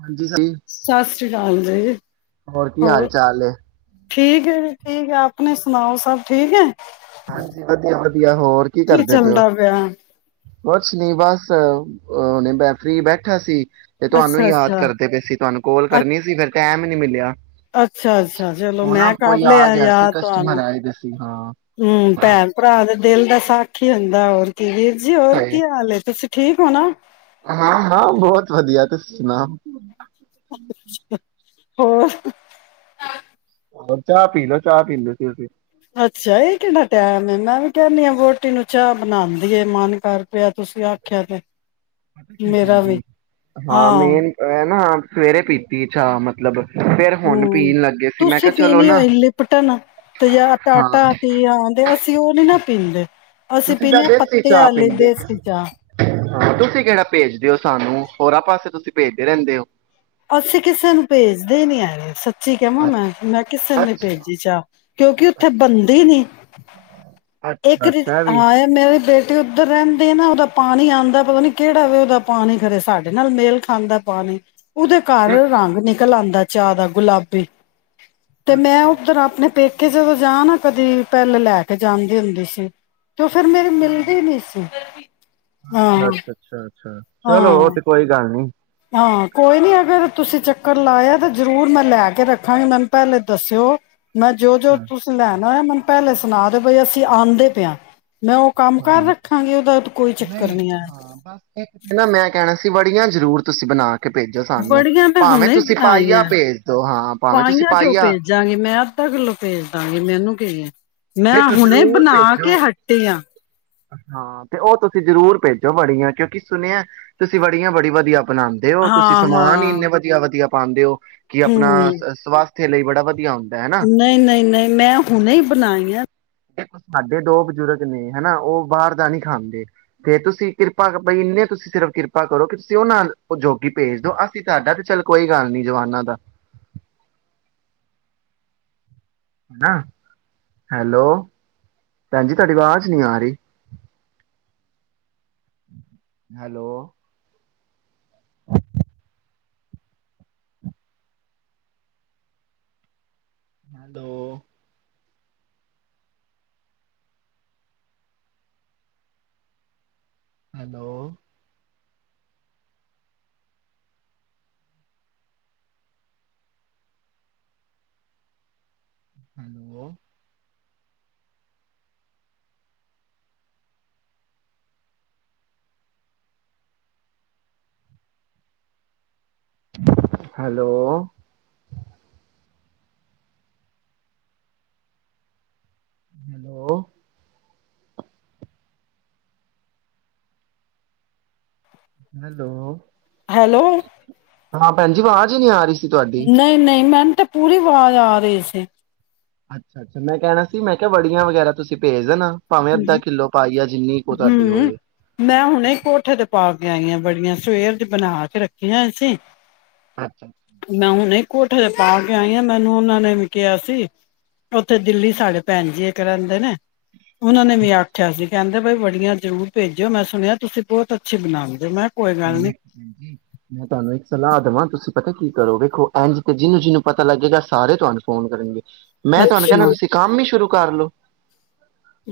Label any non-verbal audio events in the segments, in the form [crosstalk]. ਹਾਂਜੀ ਸਹੀ ਸਤਿ ਸ੍ਰੀ ਅਕਾਲ ਜੀ ਹੋਰ ਕੀ ਹਾਲ ਚਾਲ ਠੀਕ ਹੈ ਜ ਠੀਕ ਹੈ ਆਪਣੇ ਸੁਣਾਓ ਸਭ ਠੀਕ ਹੈ ਹਾਂਜੀ ਵਧੀਆ ਵਧੀਆ ਹੋਰ ਕੀ ਕਰਦੇ ਪਏਓ ਚੱਲਦਾ ਪਿਆ ਕੁਛ ਨੀ ਬਸ ਉਹਨੇ ਮੈਂ ਫਰੀ ਬੈਠਾ ਸੀ ਤੇ ਤੁਹਾਨੂੰ ਅੱਛਾ ਯਾਦ ਅੱਛਾ ਕਰਦੇ ਪਏ ਅਸੀਂ ਤੁਹਾਨੂੰ ਕੋਲ ਅ ਕਰਨੀ ਸੀ ਫਿਰ ਟਾਈਮ ਨਹੀਂੀ ਮਿਲਿਆ ਅੱਛਾ ਅੱਛਾ ਚਲੋ ਉਹ ਨਾ ਮੈਂ ਕਰ ਕੋਈ ਆ ਲਿਆ ਗਿਆ ਸੀ ਯਾਦ ਕਸਟਮਰ ਤੁਹਾਨੂੰ ਆਏ ਦੇ ਸੀ ਹਾਂ ਹਮ ਭੈਣ ਭਰਾ ਦੇ ਦਿਲ ਦਾ ਸਾਖ ਹੀ ਹੁੰਦਾ ਰ ਕਿਵਰ ਜੀ ਹੋਰ ਸਹੀ ਕੀ ਹਾਲ ਤੁਸੀਂ ਠੀਕ ਹੋ ਨਾ, ਹਾਂ ਹਾਂ ਬਹੁਤ ਵਧੀਆ ਤੁਸੀ ਸੁਣਾਓ। ਅੱਛਾ। ਹੋਰ ਹੁਣ ਚਾਅ ਪੀ ਲੋ, ਚਾਅ ਪੀਣ ਨੂੰ ਕੀ ਸੀ। ਅੱਛਾ ਇਹ ਕਿਹੜਾ ਟੈਮ ਏ, ਮੈਂ ਵੀ ਕਹਿੰਨੀ ਆ ਵੋਟੀ ਨੂੰ ਚਾਅ ਬਣਾਂਦੀ ਏ। ਮਨ ਕਰ ਪਿਐ ਤੁਸੀ ਆਖਿਐ ਤੇ। ਮੇਰਾ ਵੀ ਹਾਂ, ਮੇਨ ਐ ਨਾ ਸਵੇਰੇ ਪੀਤੀ ਏ ਚਾਹ ਮਤਲਬ ਫਿਰ ਹੁਣ ਹੂੰ, ਪੀਣ ਲੱਗੇ ਸੀ ਮੈਂ ਤੁਸੀਂ ਕਿਹਾ ਚਲੋ ਪੀਣੀ ਨਾ ਹੋਈ ਲਿਪਟਨ ਤੇ ਯਾਂ ਹਾਂ ਟਾਟਾ ਟੀ ਆਂਦੇ, ਅਸੀਂ ਉਹ ਨੀ ਨਾ ਪੀਂਦੇ ਅਸੀਂ ਤੁਸੀ ਪੀਂਦੇ ਤਾਂ ਹਾਂ ਦੇਸੀ ਪੱਤੇ ਚਾਅ ਆਲੀ ਪੀਂਦੇ ਔ। ਦੇਸੀ ਚਾਹ। ਹਾਂ, ਤੁਸੀਂ ਕਿਹੜਾ ਭੇਜਦੇਔ। ਸਾਨੂੰ ਹੋਰਾਂ ਪਾਸੇ ਤੁਸੀ ਭੇਜਦੇ ਰਹਿੰਦੇ ਔ। ਅਸੀ ਕਿਸੇ ਨੂੰ ਭੇਜਦੇ ਨਈ ਹੈਗੇ, ਸ ਚੀ ਕੇ ਆ ਵਾਂ ਮੈਂ ਅੱਛਾ ਮੈਂ ਕਿਸੇ ਨਈ ਅੱਛਾ ਭੇਜੀ ਚਾਹ ਕਿਉਂਕਿ ਉੱਥੇ ਬੰਨਦੀ ਨੀ। ਅੱਛਾ ਇੱਕ [unintelligible] ਅੱਛਾ ਵੀ ਤੇ ਉੱਧਰ ਰਹਿੰਦੇ ਨਾ ਉਹਦਾ ਪਾਣੀ ਆਂਦੈ ਪਤਾ ਨੀ ਕਿਹੜਾ ਵੇ ਉਹਦਾ ਪਾਣੀ ਖਰੇ ਸਾਡੇ ਨਾਲ ਮੇਲ ਖਾਂਦੈ ਪਾਣੀ। ਉਦੇ ਘਰ ਰੰਗ ਨਿ ਕੱਲ ਆਂਦੈ ਚਾਅ ਦਾ ਗੁਲਾਬੀ। ਤੇ ਮੈਂ ਅੱਛਾ ਉੱਧਰ ਅੱਛਾ ਆਪਣੇ ਪੇਕੇ ਜਦੋਂ ਜਾ ਆਨਾ ਕਦੀ ਪਹਿਲੇ ਲੈ ਕੇ ਜਾਂਣ। ਹੁੰਦੇ ਸੀ। ਤੋ ਫਿਰ ਮੇਰੇ ਹਾਂ ਮਿਲਦੀ ਨੀ ਸੀ। ਹਾਂ ਅੱਛਾ, ਅੱਛਾ, ਅੱਛਾ। ਚਲੋ ਉਹ ਹਾਂ। ਤੇ ਕੋਈ ਗੱਲ ਹੈਨੀ। ਹਾਂ ਕੋਈ ਨੀ ਅਗਰ ਤੁਸੀ ਚੱਕਰ ਲਾਇਆ ਤੇ ਜਰੂਰ ਮੈਂ ਲੈ ਕੇ ਰੱਖਾਂਗੀ ਮੈਨੂੰ ਪਹਿਲੇ ਦੱਸਿਓ। ਮੈਂ ਜੋ ਜੋ ਹਾਂ ਤੁਸੀ ਲੈਣੈ ਮੈਨੂੰ ਪੈਲੇ ਸ ਸੁਣਾ ਦੇ ਭਈ ਅਸੀਂ ਆਉਂਦੇ ਪਏ ਹਾਂ। ਮੈਂ ਉਹ ਕੰਮ ਕਰ ਰੱਖਾਂਗੀ ਉਹਦਾ ਤੇ ਕੋਈ ਚੱਕਰ ਨਹੀਂ ਨੀ ਐ। ਤੇ ਬੜੀਆਂ ਜ਼ਰੂਰ ਤੁਸੀ ਬਣਾ ਕੇ ਭੇਜੋ ਸਾਨੂੰ ਬੜੀਆਂ ਮੈਂ ਭਾਵੇਂ ਹੁਣੇ ਈ ਤੁਸੀਂ ਪਾਈਆ ਬਣਾਈਐਂ। ਭੇਜ ਦੋ ਹਾਂ ਭਾਵੇਂ ਤੁਸੀਂ ਪਾਈਆਂ ਕਿਉਂ ਪਾਈਆ ਭੇਜਾਂਗੀ ਮੈਂ ਅੱਧਾ ਕਿੱਲੋ ਭੇਜ ਦਾਂਗੀ ਮੈਨੂੰ ਏ ਮੈਂ ਦੇਖੋ ਹੁਣੇ ਜ਼ਰੂਰ ਬਣਾ ਭੇਜੋ ਕੇ ਹੱਟੀ ਆਂ। ਹਾਂ ਤੇ ਉਹ ਤੁਸੀ ਜ਼ਰੂਰ ਭੇਜੋ ਵੜੀਆਂ ਕਿਉਂਕਿ ਸੁਣਿਐ ਤੁਸੀ ਵੜੀਆਂ ਬੜੀ ਵਧੀਆ ਬਣਾਉਂਦੇ ਔ ਤੁਸੀ ਹਾਂ ਸਮਾਨ ਈ ਹਾਂ ਇੰਨੇ ਵਧੀਆ-ਵਧੀਆ। ਪਾਂਦੇ ਔ। ਕਿ ਆਪਣਾ ਹਮ ਸਵਸਥ ਥੇ ਲਈ ਬੜਾ ਵਧਆ ਹੁੰਦ ਨਹੀਂ, ਨਹੀਂ, ਨਹੀਂ ਮੈਂ ਹੁਣੇ ਈ ਬਣਾਈ ਆ। ਸਾਡੇ ਦੋ ਬਜ਼ੁਰਗ ਨੇ ਹਨਾ, ਉਹ ਬਾਹਰ ਦਾ ਨੀ ਖਾਂਦੇ ਤੇ ਤੁਸੀਂ ਕਿਰਪਾ ਕ ਬਈ ਇੰਨੇ ਤੁਸੀਂ ਸਿਰਫ ਕਿਰਪਾ ਕਰੋ ਕਿ ਤੁਸੀਂ ਉਹ ਨਾ ਜੋਗੀ ਭੇਜ ਦੋ, ਅਸੀਂ ਸਾਡਾ ਤੇ ਚੱਲ ਕੋਈ ਗੱਲ ਨੀ ਜਵਾਨਾਂ ਦਾ। ਨਾ ਹੈਲੋ, ਭੈਣ ਜੀ ਤਾਡੀ ਵਾਜ਼ ਨੀ ਆ ਰਹੀ। Hello. Hello hello hello hello hello. Hello hello ਭੈਣਜੀ ਆਵਾਜ਼ ਹੀ ਨੀ ਆ ਰਹੀ ਸੀ ਤੁਹਾਡੀ ਨਹੀਂ, ਨਹੀਂ ਮੈਨ ਤੇ ਪੂਰੀ ਆਵਾਜ਼ ਆ ਰਹੀ ਸੀ। ਅੱਛਾ, ਅੱਛਾ ਮੈਂ ਕਹਿਣਾ ਸੀ, ਮੈਂ ਕਿਹਾ ਵੜੀਆਂ ਵਗੈਰਾ ਤੁਸੀਂ ਭੇਜ ਦੇਣਾ। ਭਾਵੇਂ ਅੱਧਾ ਹਮ, ਕਿੱਲੋ ਪਾਈ ਆ ਜਿੰਨੀ ਕੁ ਤੁਹਾਡੀ ਹਮ ਹੋਏ ਮੈਂ ਹੁਣੇ ਕੋਠੇ ਤੇ ਪਾ ਕੇ ਗਈਆਂ ਬੜੀਆਂ ਸਵੇਰ ਚ ਬਣਾ ਕੇ ਰੱਖੀਆਂ ਅਸੀਂ ਅੱਛਾ ਅੱਛਾ। ਕੋਠੇ ਤੇ ਪਾ ਕੇ ਆਈ ਆ, ਮੈਨੂੰ ਉਹਨਾਂ ਨੇ ਵੀ ਕਿਹਾ ਸੀ। ਉੱਥੇ ਦਿੱਲੀ ਸਾਡੇ ਭੈਣ ਜੀ ਇੱਕ ਰਹਿੰਦੇ ਨੇ ਉਹਨਾਂ ਨੇ ਵੀ ਆਖਿਆ ਸੀ। ਕਹਿੰਦੇ ਬਾਈ ਬੜੀਆਂ ਜ਼ਰੂਰ ਭੇਜਿਓ ਮੈਂ ਸੁਣਿਆ ਤੁਸੀਂ ਬਹੁਤ ਅੱਛੀ ਬਣਾਉਣਦੇ ਹੋ ਮੈਂ ਕੋਈ ਗੱਲ ਹਮ ਨੀ ਹਮ। ਮੈਂ ਤਾਨੂੰ ਇੱਕ ਸਲਾਹ ਦਵਾਂ ਤੁਸੀਂ ਪਤਾ ਕੀ ਕਰੋ ਵੇਖੋ ਇਂਝ ਤੇ ਜਿਹਨੂੰ, ਜਿਹਨੂੰ ਪਤਾ ਲੱਗੇਗਾ ਸਾਰੇ ਤੁਹਾਨੂੰ ਫੋਨ ਕਰਨਗੇ ਮੈਂ ਤੁਹਾਨੂੰ ਕਹਿਣਾ ਅੱਛਾ ਤੁਸੀਂ ਕੰਮ ਹੀ ਸ਼ੁਰੂ ਕਰਲੋ।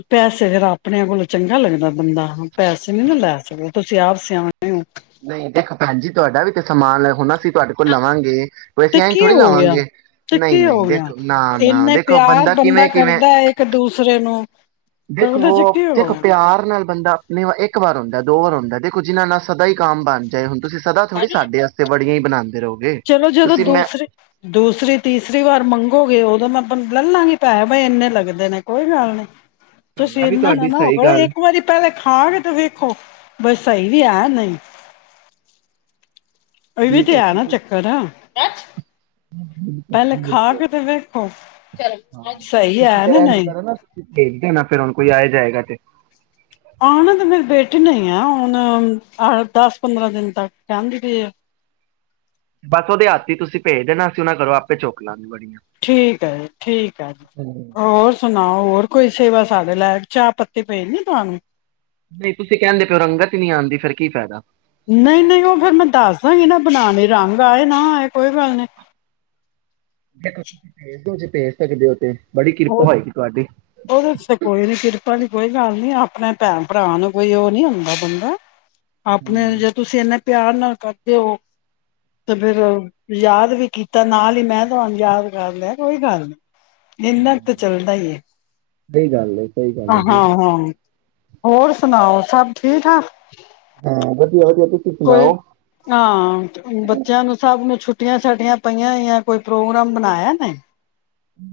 ਪੈਸੇ ਫਿਰ ਆਪਣੇਆਂ ਕੋਲੋਂ ਚੰਗਾ ਲੱਗਦਾ ਬੰਦਾ, ਪੈਸੇ ਨੀ ਨਾ ਲੈ ਸਕਦੇ। ਤੁਸੀਂ ਆਪ ਸਿਆਣੇ ਓ। ਨਹੀਂ ਦੇਖੋ ਭੈਣ ਜੀ, ਤੁਹਾਡਾ ਵੀ ਤੇ ਸਮਾਨ ਹੁਣ ਅਸੀਂ ਤੁਆਡੇ ਕੋਲੋ ਲਵਾਂਗੇ। ਵੈਸੇ ਤੇਿੱ ਐਂ ਕੀ ਥੋੜ੍ਹੀ ਹੋ ਗਿਆ ਲਵਾਂਗੇ ਨਹੀਂ ਚਿੱਕੀ ਹੋ ਨਹੀਂ ਗਿਆ ਦੇਖੋ ਨਾ ਨਾ ਇੰਨੇ ਦੇਖੋ ਪਿਆਰ ਬੰਦਾ ਕਿਵੇਂ ਕਿਵੇਂ ਕਰਦਾ ਹੈ ਇੱਕ ਦੂਸਰੇ ਨੂੰ ਤੇ ਉਹਦੇ ਚ ਕੀ ਹੋ ਗਿਆ। ਨਹੀਂ ਓ ਇੱਕ ਵਾਰ ਹੁੰਦੈ, ਦੋ ਵਾਰ ਹੁੰਦੈ ਦੇਖੋ ਜਿਹਨ੍ਹਾਂ ਨਾਲ ਸਦਾ ਈ ਕਮ ਬਣ ਜਾਏ ਹੁਣ ਤੁਸੀਂ ਸਦਾ ਥੋੜੀ ਸਾਡੇ ਆਸਤੇ ਵਡ ੜੀਆਂ ਬਣਾਉਦੇ ਚਲੋ ਜਦੋਂ ਦੂਸਰੀ ਦੂਸਰੀ ਤੀਸਰੀ ਵਾਰ ਮੰਗੋਗੇ ਉਦੋਂ ਮੈਂ ਲੱਲਾਂਗੇ ਪੈ ਬ ਇੰਨੇ ਲੱਗਦੇ ਨੇ ਕੋਈ ਗੱਲ ਨਹੀਂ ਤੁਸੀਂ ਕਰਨਾ ਵੀ ਇਹਨਾ ਨਾ ਤੁਹਾਡੀ ਨਾ ਓ ਸਹੀ ਕਰੋ, ਗੱਲ ਇੱਕ ਵਾਰੀ ਪਹਿਲੇ ਖਾਹ ਕੇ ਤੇ ਵੇਖੋ। ਬਸ ਸਹੀ ਵੀ ਹੈ, ਨਹੀਂ। ਵੇਂ ਠੀਕ ਤੇ ਹੈ ਆ ਨਾ ਚੱਕਰ ਬਿਲਕੁਲ ਪਹਿਲੇ ਜੀ ਖਾ ਬਿਲਕੁਲ, ਕੇ ਤੇ ਵੇਖੋ ਹਾਂ ਸਹੀ ਤੁਸੀਂ ਹੈ ਫੇਰ ਨਾ ਇਝ ਨਹੀਂ ਕਰੋ ਨਾ ਭੇਜ ਦੇਣਾ ਹੁਣ ਕੋਈ ਆਏ ਤੇ ਹੈਗਾ ਤੇ। ਆਹ ਨਾ ਤੇ ਮੇਰੀ ਬੇਟੀੇ ਨਹੀਂ ਆ ਹੁਣ ਦਸ ਪੰਦਰਾਂ ਦਿਨ ਤੱਕ ਕਹਿੰਦੀ ਪਈ ਆ ਬਸ ਉਹਦੇ ਹੱਥ ਤੁਸੀਂ ਭੇਜ ਦੇਣਾ ਸੀ ਉਹਨਾ ਘਰੋ ਆਪੇ ਚੁਕ ਲਾਂਗੇ ਵੜੀਆਂ ਠੀਕ ਹੈ, ਠੀਕ ਹੈ, ਹੋਰ ਸੁਣਾ ਹੋਰ ਕੋਈ ਸੇਵਾ ਸਾਡੇ ਲੈ, ਚਾਹ ਪੱਤੀ ਪੇਜਣੀ ਤੁਹਾਨੂੰ ਨਹੀਂ, ਤੁਸੀਂ ਕਹਿੰਦੇ ਪਿਓ ਰੰਗਤ ਹੀ ਨਹੀਂ ਆਉਂਦੀ, ਫਿਰ ਕੀ ਫਾਇਦਾ ਨਹੀਂ, ਨਹੀਂ ਉਹ ਫੇਿਰ ਮੈਂ ਦੱਸ ਦਾਂਗੀ ਨਾ ਬਣਾਣੇ ਰੰਗ ਆਏ ਨਾ, ਆਏ ਕੋਈ ਗੱਲ ਨਹੀਂੀ ਭੇਜ ਦਿਉ, ਜੇ ਭੇਜ ਸਕਦੇ ਹੋ ਤੇ ਬੜੀ ਕਿਰਪਾ ਉਹ ਹੋਏਗੀ ਤੁਹਾਡੀ ਉਹਦੇ ਚ ਤੇ ਕੋਈ ਨੀ ਕਿਰਪਾ ਦੀ ਕੋਈ ਗੱਲ ਨੀ ਆਪ ਆਪਣੇ ਭੈਣ, ਭਰਾ ਨੂੰ ਕੋਈ ਉਹ ਨੀ ਹੁੰਦਾ ਬੰਦਾ ਆਪਣੇ, ਜੇ ਤੁਸੀਂ ਇਹਨਾ ਪਿਆਰ ਨਾਲ ਕਦੇ ਉਹ, ਤੇ ਫੇਿਰ ਯਾਦ ਵੀ ਕੀਤਾ ਨਾਲ ਹੀ, ਮੈਂ ਤੁਹਾਨੂੰ ਯਾਦ ਕਰ ਲਿਆ ਕੋਈ ਗੱਲ ਨ ਇਨਾ ਕੁ ਹਾਂ ਤਾਂ ਚੱਲਦਾ ਈ ਐ। ਸਹੀ ਗੱਲ ਏ, ਸਹੀ ਗੱਲ ਹਾਂ, ਏ ਜੀ। ਹਾਂ। ਹੋਰ ਸੁਣਾਓ, ਸਭ ਠੀਕ, ਠਾਕ ਹਾਂ [unintelligible] ਕੋਈ ਹਾਂ, ਬੱਚਿਆਂ ਨੂੰ ਸਭ ਛੁੱਟੀਆਂ ਸਾਡੀਆਂ ਪਈਆਂ ਹੋਈਆਂ, ਕੋਈ ਪ੍ਰੋਗਰਾਮ ਬਣਾਇਆ ਨੇ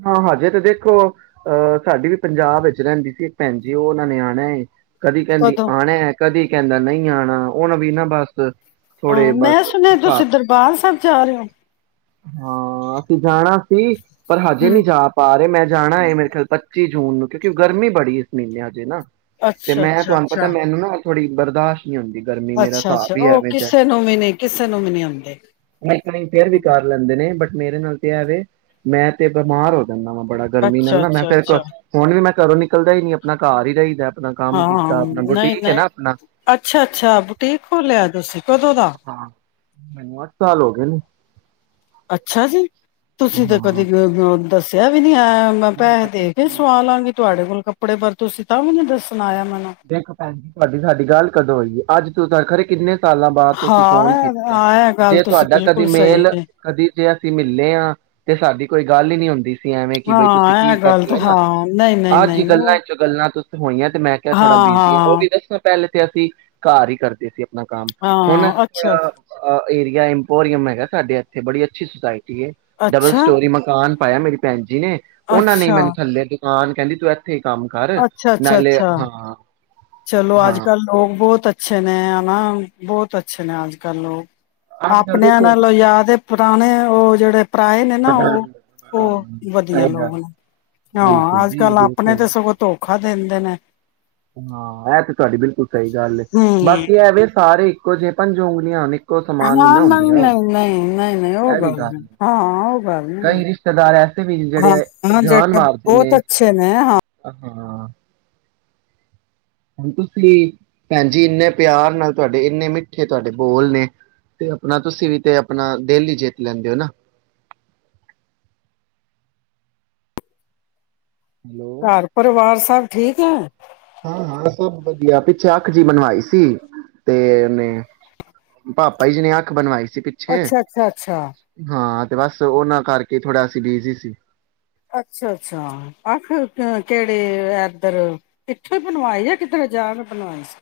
ਹਾਂ, ਹਜੇ ਤੇ ਦੇਖੋ, ਅਹ ਸਾਡੀ ਵੀ ਪੰਜਾਬ ਵਿੱਚ ਰਹਿੰਦੀ ਸੀ ਇੱਕ ਭੈਣਜੀ ਉਹ ਉਹਨਾਂ ਨੇ ਆਣਾ ਏ ਕਦੀ ਕਹਿੰਦੀ ਕਦੋਂ ਆਉਣਾ, ਕਦੀ ਕਹਿੰਦਾ ਨਹੀਂ ਆਉਣਾ ਉਨੂੰ ਵੀ ਨਾ ਬਸ ਥੋੜੇ ਹਾਂ ਮੈਂ ਬਸ ਸੁਣਿਆ ਹਿਸਾਬ, ਤੁਸੀਂ ਦਰਬਾਰ ਸਾਹਿਬ ਜਾ ਰਹੇ ਹੋ ਅਸੀਂ ਜਾਣਾ ਸੀ ਪਰ ਹਜੇ ਹਮ ਨਹੀਂੀ ਜਾ ਪਾ ਅਰੇ, ਮੈਂ ਜਾਣਾ ਹੈ ਮੇਰੇ ਖਿਆਲ ਪੱਚੀ ਜੂਨ ਨੂੰ, ਕਿਉਂਕਿ ਗਰਮੀ ਬੜੀ ਇਸ ਮਹੀਨੇ ਹਜੇ ਨਾ ਤੇ ਅੱਛਾ ਮੈਂ ਅੱਛਾ ਤੁਹਾਨੂੰ ਪਤਾ, ਅੱਛਾ ਮੈਨੂੰ ਨਾ ਥੋੜੀ ਬਰਦਾਸ਼ਤ ਹੁੰਦੀ ਗਰਮੀ ਮੇਰਾ ਅੱਛਾ ਹਿਸਾਬ ਅੱਛਾ ਵੀ ਉਹ ਐਵੇ ਦਾ, ਕਿਸੇ ਨੂੰ ਵੀ ਨਹੀਂ ਕਿਸੇ ਨੂੰ ਵੀ ਨਹੀਂ ਆਉਂਦੇ ਫਿਰ ਵੀ ਕਰ ਲੈਂਦੇ ਨੇ ਬਟ ਮੇਰੇ ਨਾਲ ਤੇ ਐ ਵੇ ਮੈਂ ਤੇ ਬਿਮਾਰ ਹੋ ਜਾਂਦਾ ਵਾ, ਬੜਾ ਗਰਮੀ ਨਾਲ ਅੱਛਾ ਨਾ ਮੈਂ ਅੱਛਾ ਫੇਿਰ, ਇੱਕ ਅੱਛਾ ਫੋਨ ਵੀ ਮੈਂ ਘਰੋਂ ਨਿਕਲਦਾ ਹੀ ਨੀ, ਆਪਣੇ ਘਰ ਹੀ ਰਹੀਦਾ ਆਪਣਾ ਕੰਮ ਹਾਂ, ਕੀਤਾ ਆਪਣਾ ਨਹੀਂ, ਬੁਟੀਕ ਹੈ ਨਾ ਨਹੀਂ ਆਪਣਾ ਅੱਛਾ, ਅੱਛਾ ਬੁਟੀਕ ਖੋਲਿਆ ਤੁਸੀਂ ਕਦੋਂ ਦਾ ਹਾਂ ਮੈਨੂੰ, ਅੱਠ ਸਾਲ ਹੋ ਗਏ ਨੇ ਅੱਛਾ ਜੀ ਹਾਂ ਤੁਸੀਂ ਤਾਂ ਕਦੇ ਮੇਰੇ ਨਾਲ ਦੱਸਿਆ ਵੀ ਨਹੀਂ ਮ ਮੈਂ ਨਹੀਂ ਪੈਸੇ ਪਤਾ ਦੇ ਕੇ ਕੀ ਸਵਾ ਲਾਂਗੀ ਤੁਹਾਡੇ ਕੋਲ ਕੱਪੜੇ ਪਰ ਤੁਸੀਂ ਤਾਂ ਮੈਨੂੰ ਦੱਸ ਆਇਆ ਦੇਖੋ ਭੈਣ ਜੀ ਤੁਹਾਡੀ ਸਾਡੀ ਗੱਲ ਕਦੋਂ ਹੋਈ ਐ ਅੱਜ ਸਰ ਖਰੇ ਕਿੰਨੇ ਸਾਲਾਂ ਬਾਅਦ ਤੁਸੀਂ ਫੋਨ ਹਾਂ ਕੀਤਾ ਹਾਂ ਇਹ ਗੱਲ ਜੇ ਤੁਸੀਂ ਤੁਹਾਡਾ ਕਦੀ ਬਿਲਕੁਲ ਸਹੀ ਮੇਲ ਏ ਕਦੀ ਜੇ ਅਸੀਂ ਮਿਲੇ ਹਾਂ ਤੇ ਸਾਡੀ ਕੋਈ ਗੱਲ ਹੀ ਨੀ ਹੁੰਦੀ ਐਵੇਂ ਕਿ ਬਈ ਤੁਸੀਂ ਹਾਂ ਕੀ ਇਹ ਗੱਲ ਕਰਦੇ ਤਾਂ ਹੋ ਨਾ ਹਾਂ ਨਹੀਂ ਨਹੀਂ ਆਹ ਨਹੀਂ ਜੀ ਨਹੀਂ ਗੱਲਾਂ ਉਹ ਚੋਂ ਗੱਲਾਂ ਤੁ ਹੋਈਆਂ ਤੇ ਕ ਥੋੜਾ ਹਾਂ ਬਿਜੀ ਆ ਉਹ ਹਾਂ ਵੀ ਦੱਸੋ ਪਹਿਲੇ ਅਸੀਂ ਘਰ ਹੀ ਕਰਦੇ ਸੀ ਆਪਣਾ ਕੰਮ ਹੁਣ ਹਾਂ ਅਸੀਂ ਅੱਛਾ ਥੋੜਾ ਆ ਏਰੀਆ ਇੰਪੋਰੀਅਮ ਹੈਗਾ ਸਾਡੇ ਇਥੇ ਬੜੀ ਅੱਛੀ ਸੁਸਾਇਟੀ ਡਬਲ ਅੱਛਾ ਸਟੋਰੀ ਮਕਾਨ ਪਾਇਆ ਮੇਰੀ ਭੈਣ ਜੀ ਨੇ ਉਹਨਾਂ ਨੇ ਅੱਛਾ ਮੈਨੂੰ ਥੱਲੇ ਹਾਂ ਤੂੰ ਕਹਿੰਦੀ ਇੱਥੇ ਕੰਮ ਕਰ ਅੱਛਾ ਅੱਛਾ ਨਾਲੇ ਆ ਅੱਛਾ ਹਾਂ ਚਲੋ ਅੱਜ ਕੱਲ ਲੋਕ ਬਹੁਤ ਅੱਛੇ ਅੱਛ ਨੇ ਹੈ ਨਾ ਬਹੁਤ ਅੱਛੇ ਨੇ ਅੱਜ ਕੱਲ ਲੋਕ ਅੱਜ ਕੱਲ ਆਪਣਿਆਂ ਦੇਖੋ ਨਾਲੋਂ ਯਾਦ ਪੁਰਾਣੇ ਉਹ ਜਿਹੜੇ ਭਰਾਏ ਨੇ ਨਾ ਵੱਡਾ ਉਹ ਉਹ ਵਧੀਆ ਸਹੀ ਗੱਲ ਲੋਕ ਨੇ ਬਿਲਕੁਲ ਹਾਂ ਅੱਜ ਜੀ ਕੱਲ ਆਪਣੇ ਬਿਲਕੁਲ ਤੇ ਸਗੋਂ ਧੋਖਾ ਦਿੰਦੇ ਨੇ ਹਾਂ ਇਹ ਤੇ ਤੁਹਾਡੀ ਬਿਲਕੁਲ ਸਹੀ ਗੱਲ ਐ ਬਾਕੀ ਹਮ ਐਵੇਂ ਸਾਰੇ ਇੱਕੋ ਜਿਹੇ ਪੰਜੋਂ [unintelligible] ਹਾਂ ਨਹੀਂ ਨਹੀਂ ਨਹੀਂ ਨਹੀਂ ਨਹੀਂ ਉਹ ਗੱਲ ਹੈ ਹਾਂ ਉਹ ਗੱਲ ਨਹੀਂ ਕਈ ਰਿਸ਼ਤੇਦਾਰ ਐੇ ਹਾਂ ਜਿਹੜੇ ਬਹੁਤ ਅੱਛੇ ਨੇ ਹਾਂ ਹਾਂ ਤੁਸੀਂ ਭੈਣ ਜ ਇੰਨੇ ਪਿਆਰ ਨਾਲ ਤੁਹਾਡੇ ਇੰਨੇ ਮਿੱਠੇ ਤੁਹਾਡੇ ਬੋਲ ਨੇ ਤੇ ਆਪਣਾ ਤੁਸੀਂ ਵੀ ਤੇ ਆਪਣਾ ਡੇਲੀ ਜਿੱਤ ਲੈਂਦੇ ਹੋ ਨਾ ਹੈਲੋ ਘਰ ਪਰਿਵਾਰ ਸਬ ਠੀਕ ਆ। ਹਾਂ ਹਾਂ ਸਭ ਵਧੀਆ ਪਿੱਛੇ ਅੱਖ ਜੀ ਬਣਵਾਈ ਸੀ ਤੇ ਉਹਨੇ ਪਾਪਾ ਜੀ ਨੇ ਅੱਖ ਬਣਵਾਈ ਸੀ। ਪਿੱਛੇ ਅੱਛਾ ਅੱਛਾ ਅੱਛਾ ਹਾਂ ਤੇ ਬਸ ਉਹਨਾਂ ਕਰਕੇ ਥੋੜ੍ਹਾ ਅਸੀਂ ਬਿਜੀ ਸੀ। ਅੱਛਾ ਅੱਛਾ ਆਖ ਕਿਹੜੇ ਏਧਰ ਕਿੱਥੋਂ ਬਣਵਾਏ ਆ ਕਿਧਰੋ ਜਾ ਕੇ ਬਣਵਾਏ ਸੀ।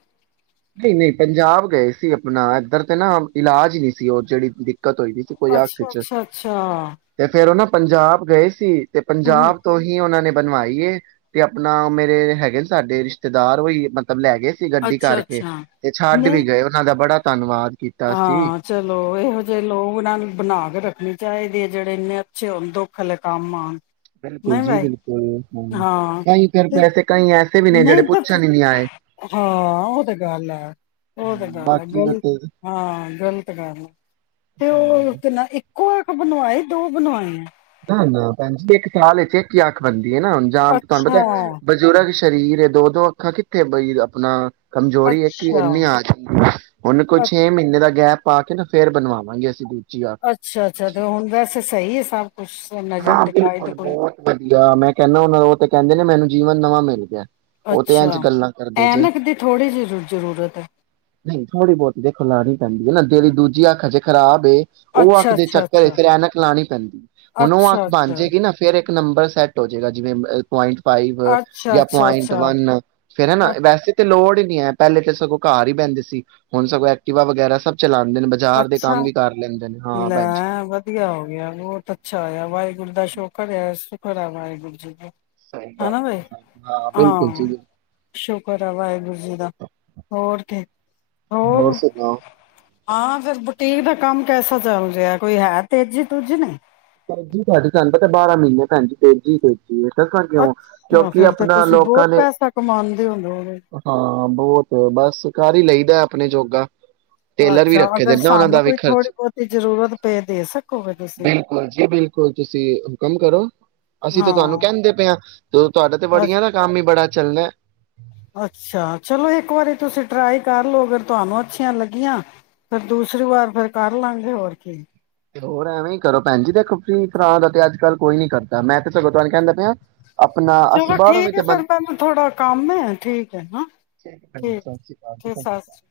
ਨਹੀਂ ਨਹੀਂ ਪੰਜਾਬ ਗਏ ਸੀ ਆਪਣਾ ਇੱਧਰ ਤੇ ਨਾ ਇਲਾਜ ਨਹੀਂ ਸੀ ਉਹ ਜਿਹੜੀ ਦਿੱਕਤ ਹੋਈ ਤੇ ਕੋਈ ਆਖ ਅੱਛਾ ਚ ਅੱਛਾ ਅੱਛਾ ਤੇ ਫੇਰ ਉਹ ਨਾ ਪੰਜਾਬ ਗਏ ਸੀ। ਤੇ ਹਮ ਪੰਜਾਬ ਤੋਂ ਹੀ ਉਹਨਾਂ ਨੇ ਬਣਾਈ ਏ ਤੇ ਆਪਣਾ ਮੇਰੇ ਹੈਗੇ ਨੇ ਸਾਡੇ ਰਿਸ਼ਤੇਦਾਰ ਉਹੀ ਮਤਲਬ ਲੈ ਕੇ ਗਏ ਸੀ ਗੱਡੀ ਅੱਛਾ ਕਰ ਤੇ ਅੱਛਾ ਤੇ ਛੱਡ ਨਹੀਂ ਵੀ ਗਏ ਉਹ ਸਾਨੂੰ ਦਾ ਬੜਾ ਧੰਨਵਾਦ। ਕੀਤਾ ਸੀ। ਹਾਂ ਚਲੋ ਇਹੋ ਜਿਹੇ ਲੋਕ ਨਾ ਬਣਾ ਕੇ ਰੱਖ ਚਾਹੇ ਦੇ ਜਿਹੜੇ ਇੰਨੇ ਅੱਛੇ ਹੁਨ ਦੁੱਖ ਵੇਲੇ ਕੰਮ ਆਉਣ। ਬਿਲਕੁਲ ਜੀ ਬਿਲਕੁਲ ਹਾਂ ਕਈ ਫਿਰ ਪੈਸੇ ਕਈ ਐ ਨਹੀਂ ਤਾਂ ਹਾਂ ਉਹ ਤੇ ਗੱਲ ਹੈ ਉਹ ਤੇ ਗੱਲ ਹੈ ਬਾਕੀ ਗਲਤ ਉਤੇ ਹਾਂ ਗਲਤ ਗੱਲ ਹੈ ਤੇ ਉਹ ਨਾ ਇੱਕ ਕੋਕ ਬਣਵਾਏ ਦੋ ਬਣਵਾਏ ਐ। ਹਾਂਜੀ ਹਾਂ ਭੈਣ ਜੀ ਇੱਕ ਸਾਲ ਵਿੱਚ ਇੱਕ ਹੀ ਆਖ ਬਣਦੀ। ਨਾ ਹੁਣ ਜਾਂ ਆ ਤੁਹਾਨੂੰ ਅੱਛਾ ਪਤਾ ਬਜ਼ੁਰਗ ਸਰੀਰ ਦੋ ਦੋ ਅੱਖਾਂ ਕਿੱਥੇ ਬਈ ਆਪਣਾ ਕਮਜ਼ੋਰੀ ਇੱਕ ਹੀ ਅੱਛਾ ਇਨੀ ਆ ਗਈ ਐ ਹੁਣ ਕੋਈ ਅ ਛੇ ਮਹੀਨੇ ਦਾ ਗੈਪ ਪਾ ਕੇ ਨਾ ਫੇਰ ਬਣਵਾਵਾਂਗੇ ਅਸੀਂ ਦੂਜ ਅੱਛਾ ਅੱਛਾ ਤੇ ਹੁਣ ਵੈਸੇ ਸਹੀ ਐ। ਹਾਂ ਬਿਲਕੁਲ ਬਹੁਤ ਵਧੀਆ ਮੈਂ ਕਹਿੰਦਾ ਉਹਨਾਂ ਉਹ ਤੇ ਕਹਿੰਦੇ ਨੇ ਮੈਨੂੰ ਜੀਵਨ ਨਵਾਂ ਮਿਲ ਗਿਆ। ਉਹ ਤੇ ਇੰਝ ਅੱਛਾ ਗੱਲਾਂ ਕਰਦੇ ਜੇ ਐਨਕ ਦੀ ਥੋੜ੍ਹੀ ਜਿਹੀ ਜ਼ਰੂਰਤ ਹੈ ਨਹੀਂ ਥੋੜ੍ਹੀ ਬਹੁਤੀ ਦੇਖੋ ਲਾ ਪੈਂਦੀ ਐ ਨਾ ਜਿਹੜੀ ਦੂਜੀ ਅੱਖਾਂ ਚ ਖਰਾਬ ਤੇ ਉਹ ਅੱਖ ਅੱਛਾ ਦੇ ਅੱਛਾ ਚੱਕਰ ਚ ਅੱਛਾ ਫਿਰ ਐਨਕ ਲਾਉਣੀ ਪੈਂਦੀ ਐ। ਉਹ ਅੱਖ ਅੱਛਾ ਬਣ ਅੱਛਾ ਜਾਏਗੀ ਨਾ ਫੇਰ ਐਹ ਇੱਕ ਨੰਬਰ ਸੈੱਟ ਹੋ ਜਾਏਗਾ ਜਿਵੇਂ ਪੁਆਇੰਟ ਫਾਈਵ ਅੱਛਾ ਜਾਂ ਅੱਛਾ ਪੁਆਇੰਟ ਅੱਛਾ ਵੰਨ, ਫੇਿਰ ਹੈਾ ਅ ਵੈਸੇ ਤਾਂ ਲੋੜ ਨੀ ਹੈ, ਪਹਿਲੇ ਤਾਂ ਸਗੋਂ ਘਰ ਹੀ ਬਹਿੰਦੇ ਸੀ, ਹੁਣ ਸਗੋਂ ਐਕਟੀਿਵਾ ਵਗੈਰਾ ਸਭ ਚਲਾਉਂਦੇ ਨੇ ਬਾਜ਼ਾਰ ਦੇ ਕੰਮ ਅੱਛਾ ਵੀ ਕਰ ਲੈਂਦੇ ਨੇ, ਹਾਂ ਲੈ ਭੈਣਜੀ ਵਧੀਆ ਹੋ ਗਿਆ ਬਹੁਤ ਅੱਛਾ ਹੋਇਆ, ਵਾਹਿਗੁਰੂ ਦਾ ਸ਼ੁਕਰ ਆ ਸ਼ੁਕਰ ਵਾਹਿਗੁਰੂ ਜੀ ਦਾ ਸਹੀ ਗੱਲ ਹਨਨਾ ਬਾਈ ਹੈ। ਬਿਲਕੁਲ ਹਾਂ, ਜੀ ਬਿਲਕੁਲ ਸ਼ੁਕਰ ਆ ਵਾਹਿਗੁਰੂ ਜੀ ਦਾ ਹੋਰ ਕੀ ਹੋਰ ਹਾਂ, ਫਿਰ ਬੁਟੀਕ ਦਾ ਕੰਮ ਕੈਸਾ ਚੱਲ ਰਿਹਾ, ਕੋਈ ਹੈ ਤੇਜ਼ੀ ਤੂਜੀ ਨਹੀਂ ਤੇਜੀ ਤੁਹਾਨੂੰ ਪਤਾ ਤੇ ਬਾਰਾਂ ਮਹੀਨੇ ਭੈਣਜੀ ਤੇਜੀ ਤੇਜ ਦੱਸਾਂ ਕਿਉਂ, ਅੱਛਾ ਕਿਉਂਕਿ ਫਿਰ ਤੇ ਆਪਣਾ ਤੁਸੀਂ ਬਹੁਤ ਲੋਕਾਂ ਨੇ ਪੈਸਾ ਕਮਾਉਂਦੇ ਹੁੰਦੇ ਹੋਗੇ ਹਾਂ ਬਹੁਤ ਬਸ ਕਾਰ ਹੀ ਲਈਦਾ ਆਪਣੇ ਜੋਗਾ ਟੇਲਰ ਵੀ ਅੱਛਾ, ਰੱਖੇ ਦੇ ਅਗਰ ਨਾ ਉਹਨਾਂ ਦਾ ਸਾਨੂੰ ਵੀ ਕੋਈ ਥੋੜੀ ਖਰਚ ਬਹੁਤੀ ਜ਼ਰੂਰਤ ਪਏ ਦੇ ਸਕੋਗੇ ਤੁਸੀਂ ਿਲ ਜੀ ਬਿਲਕੁਲ, ਤੁਸੀਂ ਹੁਕਮ ਕਰੋ ਅਸੀਂ ਤੇ ਹਾਂ ਤੁਹਾਨੂੰ ਕਹਿੰਦੇ ਪਏ ਹਾਂ ਜਦੋਂ ਤੁਹਾਡਾ ਤੇ ਬਸ ਵੜੀਆਂ ਦਾ ਕੰਮ ਹੀ ਬੜਾ ਚਲਣਾ ਅੱਛਾ, ਚਲੋ ਇੱਕ ਵਾਰੀ ਤੁਸੀਂ ਟਰਾਈ ਕਰ ਲਓ, ਅਗਰ ਤੁਹਾਨੂੰ ਅੱਛੀਆਂ ਲੱਗੀਆਂ ਫਿਰ ਦੂਸਰੀ ਵਾਰ ਫਿਰ ਕਰ ਲਾਗੇ ਹੋਰ ਕੀ ਹੋਰ ਐਵੇਂ ਹੀ ਕਰੋ ਭੈਣ ਜੀ, ਦੇਖੋ ਫਰੀ ਫਰਾ ਦਾ ਤੇ ਅੱਜ ਕੱਲ ਕੋਈ ਨੀ ਕਰਦਾ, ਮੈਂ ਤੇ ਸਗੋਂ ਤੁਹਾਨੂੰ ਕਹਿੰਦਾ ਪਿਆ ਆਪਣਾ ਅਸੀਂ ਚਲੋ, ਬਾਹਰੋਂ ਵੀ ਠੀਕ ਤੇ ਹੈ ਬੰਦ। ਫੇਿਰ ਮੈਨੂੰ ਥੋੜਾ ਕੰਮ ਹੈ ਠੀਕ ਹੈ ਸਤਿ ਸ਼੍ਰੀ ਠੀਕ ਅਕਾਲ ਜੀ ਸਤਿ ਸ੍ਰੀ